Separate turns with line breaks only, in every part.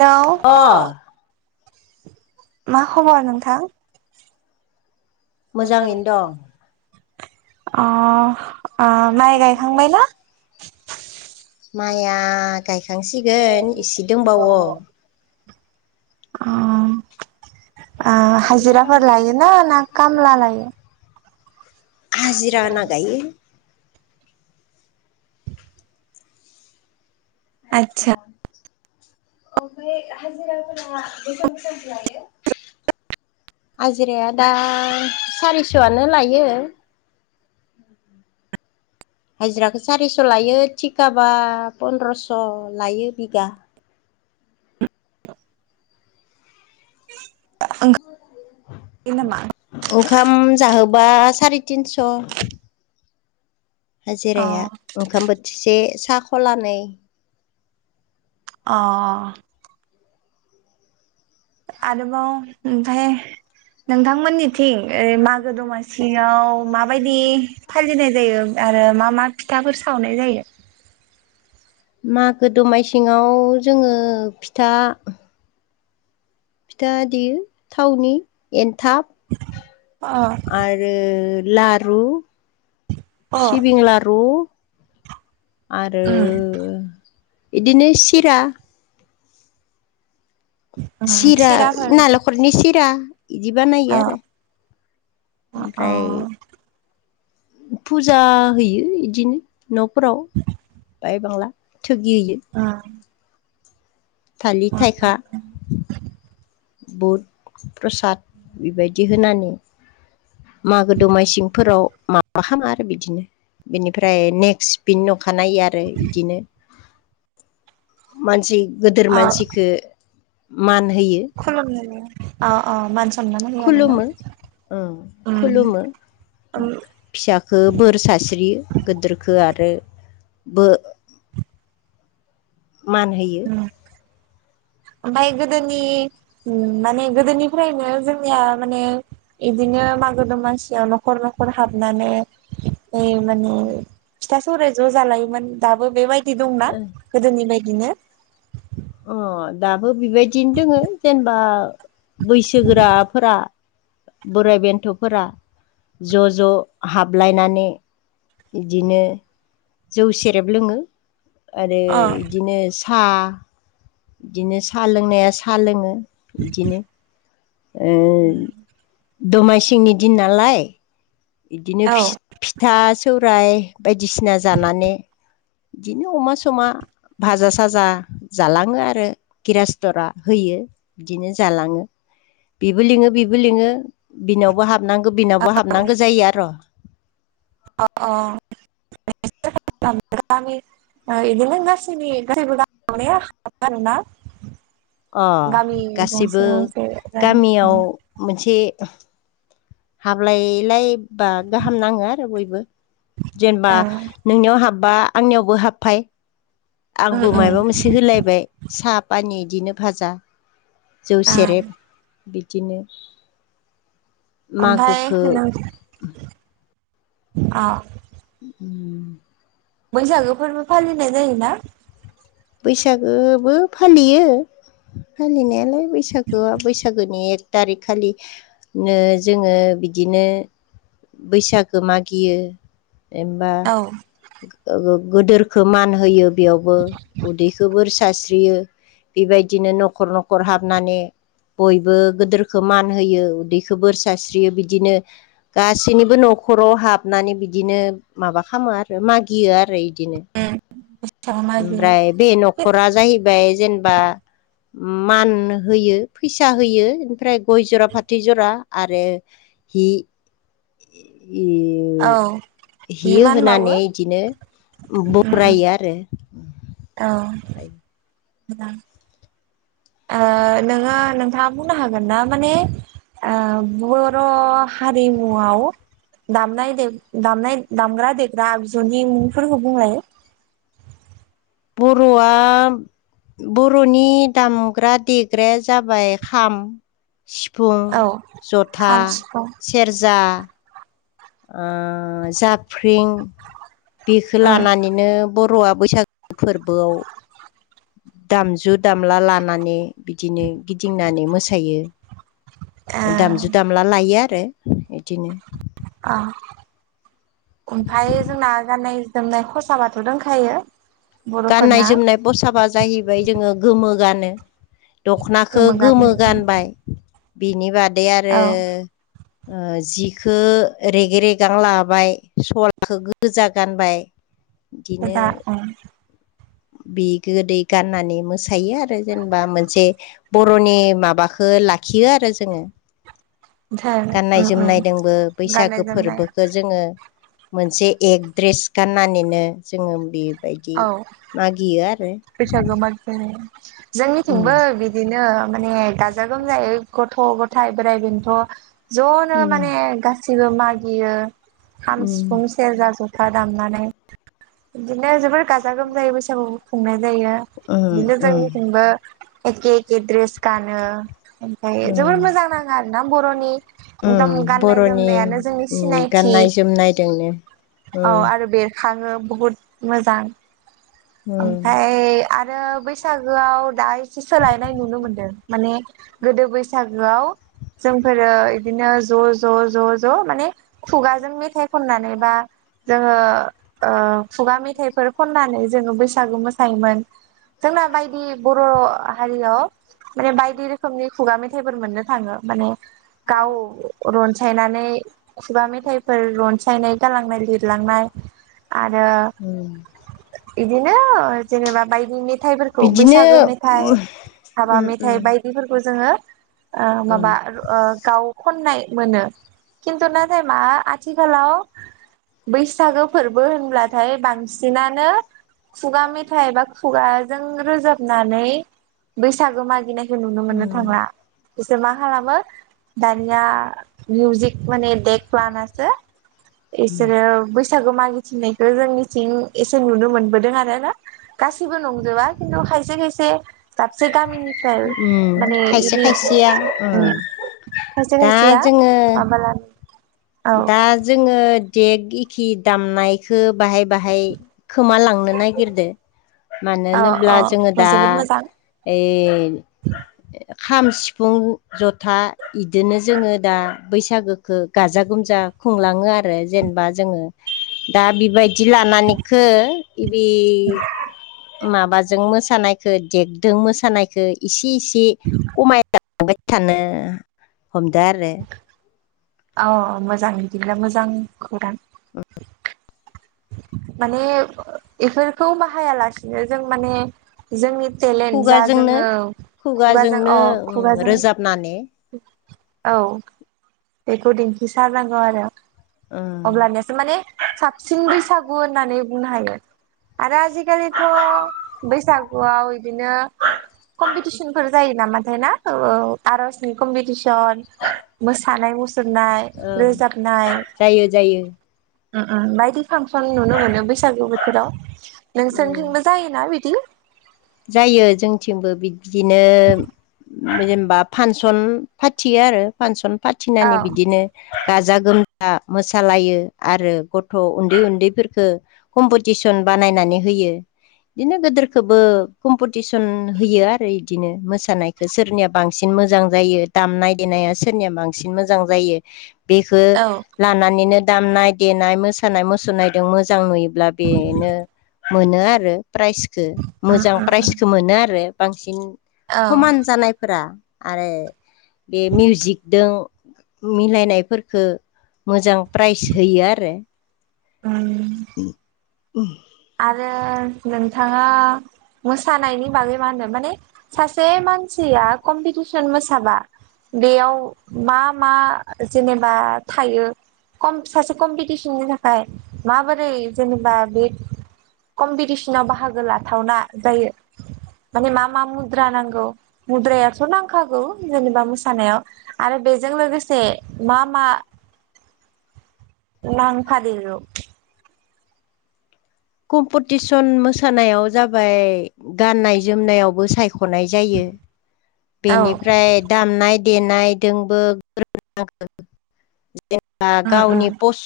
Hello
अ
मा खबर नोंथां?
मोजाङैनो दं
अ ओ माइ गायखांबायना?
माइया गायखांसिगोन एसे दंबावो
अ ओ हाजिराफोर लायो ना ना खामला लायो?
हाजिरा होना गायो।
आदसा
आतसा ओमफ्राय हाजिराफोरा बेसेबां बेसेबां लायो? हाजिराया दा सारिस'आनो लायो उम उम हाजिराखौ सारिस' लायो थिखाबा पन्द्रस' लायो बिगा
[unintelligible] ओंखारो नामा
ओंखाम जाहोबा सारि तिनस'
अ
हाजिराया ओंखाम बोथिसे सा ख'लानै
अ आरोबाव ओमफ्राय नोंथांमोननिथिं ओइ मागो दमासियाव माबायदि फालिनाय जायो? आरो मा मा फिथाफोर सावनाय जायो?
मागो दमा सिङाव जोङो फिथा फिथा देयो थावनि एनथाब
अ
आरो लारु
अ
सिबिं लारु आरो
उम
इदिनो सिरा।
उम
सिरा
सिराफोर
नालेंखरनि सिरा इदि बानायो आरो।
अ अ।
ओमफ्राय फुजा हैयो इदिनो न'फोराव बाय बांला। थुगियो।
अ
थालि थायखा। बुद प्रसाद बेबायदि होनानै मागो दमासिंफोराव माबा खामा आरो बिदिनो बेनिफ्राय नेक्स्ट बिनि उनाव खानायो आरो इदिनो मानसि गोदोर
अ
मानसिखो मान हो
खुलुमनानै अ अ मानसि
खुलुमो ओं
उम
खुलुमो।
ओम
फिसाखो बोर सास्रियो गोदोरखो आरो बो मान होयो।
ओम ओमफाय गोदोनि उम माने गोदोनिफ्रायनो जोंनिया माने इदिनो मागो दमासियाव न'खर न'खर हाबनानै जायो माने फिथा सौराय ज' जालायोमोन दाबो बेबायदि दंना गोदोनि बायदि? दिनो।
अ दाबो बेबायदिनो दोङो जेनेबा बैसोगोराफोरा बोराय बेन्थ'फोरा ज' ज' हाबलायनानै इदिनो जौ सेरेब लोङो आरो
अ
इदिनो हा इदिनो सा लोंनाया सा लोङो इदिनो। ओ दमासिंनि दिन नालाय। इदिनो
औ
फिस फिथा सौराय बायदिसिना जानानै इदिनो अमा समा भाजा साजा जालाङो आरो गिरासथरा होयो बिदिनो जालाङो। बिबो लिङो बिबो लिङो। बिनावबो हाबनांगौ बिनावबो हाबनांगौ जायो आर'।
अ अ।
[inaudible]
[unintelligible] गामि ओ इदिनो गासिनि गैबो [unintelligible] आरोना।
अ
गामि
गासिबो
गंसेयाव जेरै
गामियाव हाबलायलाय बा गाहाम नाङो आरो बयबो जेनबा नोंनियाव हाब बा आंनियावबो हाबफाय
उम
आंबो
उम
माइबा मोनसे होलायबाय साब फानि इदिनो भाजा जौ
ओं
सेरेब बिदिनो।
ओमफाय
मागोखौ
नों अ।
उम।
बैसागो फोरबो फालिनाय जायोना?
बैसागोबो फालियो फालिनायालाय। बैसागोआ बैसागोनि एक थारिक खालि नो जोङो बिदिनो बैसागो मागियो। एबा
औ
गो-गो-गोदोरखो मान होयो बेयावबो। गोबोर सास्रियो बेबायदिनो न'खर न'खर हाबनानै बयबो गोदोरखौ मान होयो उदैखौ बोर सारस्रियो बिदिनो गासैनिबो न' खर'आव हाबनानै बिदिनो माबा खामो आरो मागियो आरो इदिनो।
उम बैसागु मागियो
ओमफ्राय बे न'खरा जाहैबाय जेनबा मान होयो फैसा होयो इनिफ्राय गय जरा फाथै जरा आरो हि इयो
औ
हियो
बिमान बावो
होनानै इदिनो
उम उम
बरायो आरो।
औ गोदान ओ नोङो नोंथाङा बुंनो हागोन ना माने ओ बर' हारिमुआव दामनाय देव दामनाय दामग्रा देग्रा आगजुनि मुंफोरखौ बुंलाय।
बर'आ बर'नि दामग्रा देग्राया जाबाय खाम सिफुं,
औ
जथा,
खाम सिफुं
सेरजा, ओ जाफ्रिं बेखो
उम
लानानैनो बर'आ बैसागु फोरबोआव दामजु दामला लानानै बिदिनो गिदिंनानै मोसायो।
ओ
दामजु दामला लायो आरो बिदिनो।
आ ओमफाय जोंना गाननाय जोमनाय खसाबाथ' दोंखायो।
गाननाय
बर'फोरना
जोमनाय फसाबा जाहैबाय जोङो गोमो गानो दख'नाखौ गोमो गानबाय बिनि बादै आरो
औ
ओ जिखो रेगे रेगां लाबाय सलाखो गोजा गानबाय इदिनो
दा उ।
बि गोदै गाननानै मोसायो आरो जेनेबा मोनसे बर'नि माबाखो लाखियो आरो जोङो।
धोन
गाननाय
उम उम
जोमनायदोंबो
गाननाय
बैसागो
जोमनाय
फोरबोखौ जोङो मोनसे एक द्रेस गाननानैनो जोङो बे
औ। बैसागु मागिनानै।
उम
जोंनिथिंबो बिदिनो माने गाजा गोमजायै गथ' गथाय बोराइ बेन्थ' ज'नो
उम
माने गासिबो मागियो खाम,
उम
सिफुं, सेरजा, जथा दामनानै। बिदिनो जोबोर गाजा गोमजायै बैसागु खुंनाय जायो।
उम
बिदिनो
उम
जोंथिंबो एखे एखे द्रेस गानो ओमफ्राय जोबोर
उम
मोजां नाङो आरो ना बर'नि एकदम
उम
गाननाय
बर'नि
जोमनायानो जोंनि
उम
सिनायथि
गाननाय जोमनायजोंनो
औ
उम
आरो बेरखाङो बहुद मोजां
उम
ओमफाय आरो बै बैसागोआव दा एसे सोलायनाय नुनो मोनदों। माने गोदो बैसागोआव जोंफोरो इदिनो ज' ज' ज' ज' माने खुगाजों मेथाइ खनानै बा जोङो ओ खुगा मेथाइफोर खनानै जोङो बैसागु मोसायोमोन। जोंना बायदि बर' हारियाव माने बायदि रोखोमनि खुगा मेथाइफोर मोननो थाङो माने गाव रनसायनानै खुगा मेथाइफोर रनसायनाय गालांनाय लिरलांनाय आरो
उम
इदि ओ जेनेबा बायदि मेथाइफोरखौ
बिदिनो
बैसागु मेथाइ हाबा
उम
मेथाइ
उम
बायदिफोरखौ जोङो ओ
उम
माबा ओ गाव खननाय मोनो। खिन्थु नाथाय मा आथिखालाव बैसागो फोरबो होनब्लाथाय बांसिनानो खुगा मेथाइ बा खुगाजों रोजाबनानै बैसागो मागिनाय नुनो मोननो
उम
थांला। एसोर मा खालामो दानिया मिउजिक माने देख लानासो इसोरो बैसागु मागिथिंनायखौ जोंनिथिं एसे नुनो मोनबोदों आरो ना गासिबो नंजोबा खिन्थु खायसे खायसे दाबसे गामिनिफ्राय
उम
माने
खायसे
बि
खायसेया उ
खायसे
दा
खायसेया
जोङो
माबालानो औ
दा जोङो देग एखि दामनायखौ बाहाय बाहाय खोम लांनो नागिरदों मानो
औ
होनोब्ला
औ
जोङो दा
जोबोद मोजां
ओइ खाम सिफुं जथा इदिनो जोङो दा बैसागोखौ गाजा गोम जा खुंलाङो आरो जेनेबा जोङो दा बेबायदि लानानैखो इबि माबाजों मोसानायखौ देगजों मोसानायखौ इसे इसे ए खमायलांबाय थानो हमदो आरो
औ मोजां बिदिब्ला मोजां खौरां माने बेफोरखौ बाहायालासिनो जों माने जोंनि टेलेन्ट जा
खुगाजोंनो
जोङो खुगाजों
खुगाजोंनो
अ
उम
खुगाजों
रोजाबनानै
औ बेखौ दिन्थिसारनांगौ आरो
ओं
अब्लानियासो माने साबसिन बैसागु होननानै बुंनो हायो। आरो आजिखालिथ' बैसागुआव बिदिनो कम्पिटिसनफोर जायो नामाथाय ना ओ आर'जनि कमपिटिसन [unintelligible] मोसानाय मुसुरनाय
ओं
रोजाबनाय
जायो जायो
उ उम बायदि फांसन नुनो मोनो बैसागु बोथोराव
ओं
नोंसोरनिथिंबो जायोना बिदि?
जायो जोंथिंबो बि बिदिनो जेनेबा फांसन फाथियो आरो फांसन
औ
फाथिनानै बिदिनो गाजा गोम थां मोसालायो आरो गथ' उन्दै उन्दैफोरखौ कम्पिटिसन बानायनानै होयो होयो बिदिनो गोदोरखौबो कमपिटिसन होयो आरो इदिनो मोसानायखौ सोरनिया बांसिन मोजां जायो दामनाय देनाय [unintelligible] सोरनिया बांसिन मोजां जायो बेखौ
औ
लानानैनो दामनाय देनाय मोसानाय मुसुरनायजों मोजां नुयो ब्ला बेनो मोनो आरो प्राइजखौ मोजां प्राइजखौ मोनो आरो बांसिन
औ
समान जानायफोरा आरो बे मिउजिकजों मिलायनायफोरफोरखौ मोजां प्राइज होयो आरो
उ [inaudible]
[inaudible]
आरो नोंथाङा मोसानायनि बागै मा होनो माने सासे मानसिया कम्पिटिसन मोसाबा बेयाव मा मा जेनेबा थायो? कम सासे कम्पिटिसननि थाखाय माबोरै जेनेबा बे कम्पिटिसनाव बाहागो लाथावना जायो माने मा मा मुद्रा नांगौ मुद्रायाथ' नांखागौ जेनेबा मोसानायाव आरो बेजों लोगोसे मा मा नांफादेरो?
कम्पिटिसन मोसानायाव जाबाय गाननाय जोमनायावबो साय खनाय जायो
औ
बेनिफ्राय दामनाय देनायजोंबो [unintelligible] जेनेबा
उम उम
गावनि बस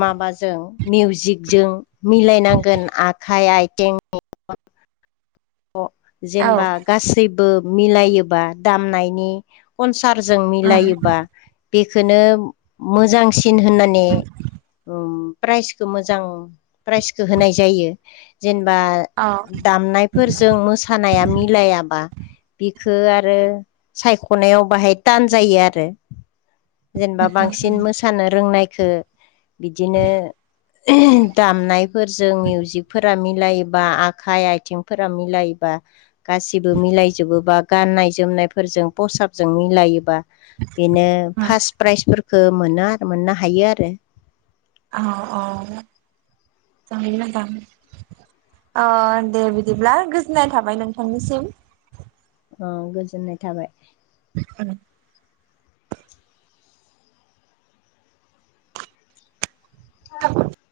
माबाजों मिउजिकजों मिलायनांगौ गोन आखाइ आइथिन [unintelligible]
औ
जेनेबा गासैबो मिलायोबा दामनायनि सारजों
उम
मिलायोबा बेखौनो मोजांसिन सिन होननानै प्राइजखौ मोजां प्राइजखौ होनाय जायो। जेनेबा
औ
दामनायफोरजों मोसानाया मिलायाबा बिखो आरो सायख'नायाव बाहाय थान जायो आरो जेनेबा बांसिन मोसानो रोंनायखौ बिदिनो दामनायफोरजों मिउजिकफोरा मिलायोबा आखाइ आथिं फोर मिलायबा गासिबो मिलायजोबोबा गाननाय जोमनायफोरजों फसाबजों मिलायोबा बेनो
उम
फार्स्ट प्राइजफोरखौ खौ मोनो आरो मोननो हायो आरो
औ औ जोबोद मोजां अ दे बिदिब्ला गोजोननाय थाबाय नोंथांनिसिम
औ गोजोननाय थाबाय
उम [unintelligible]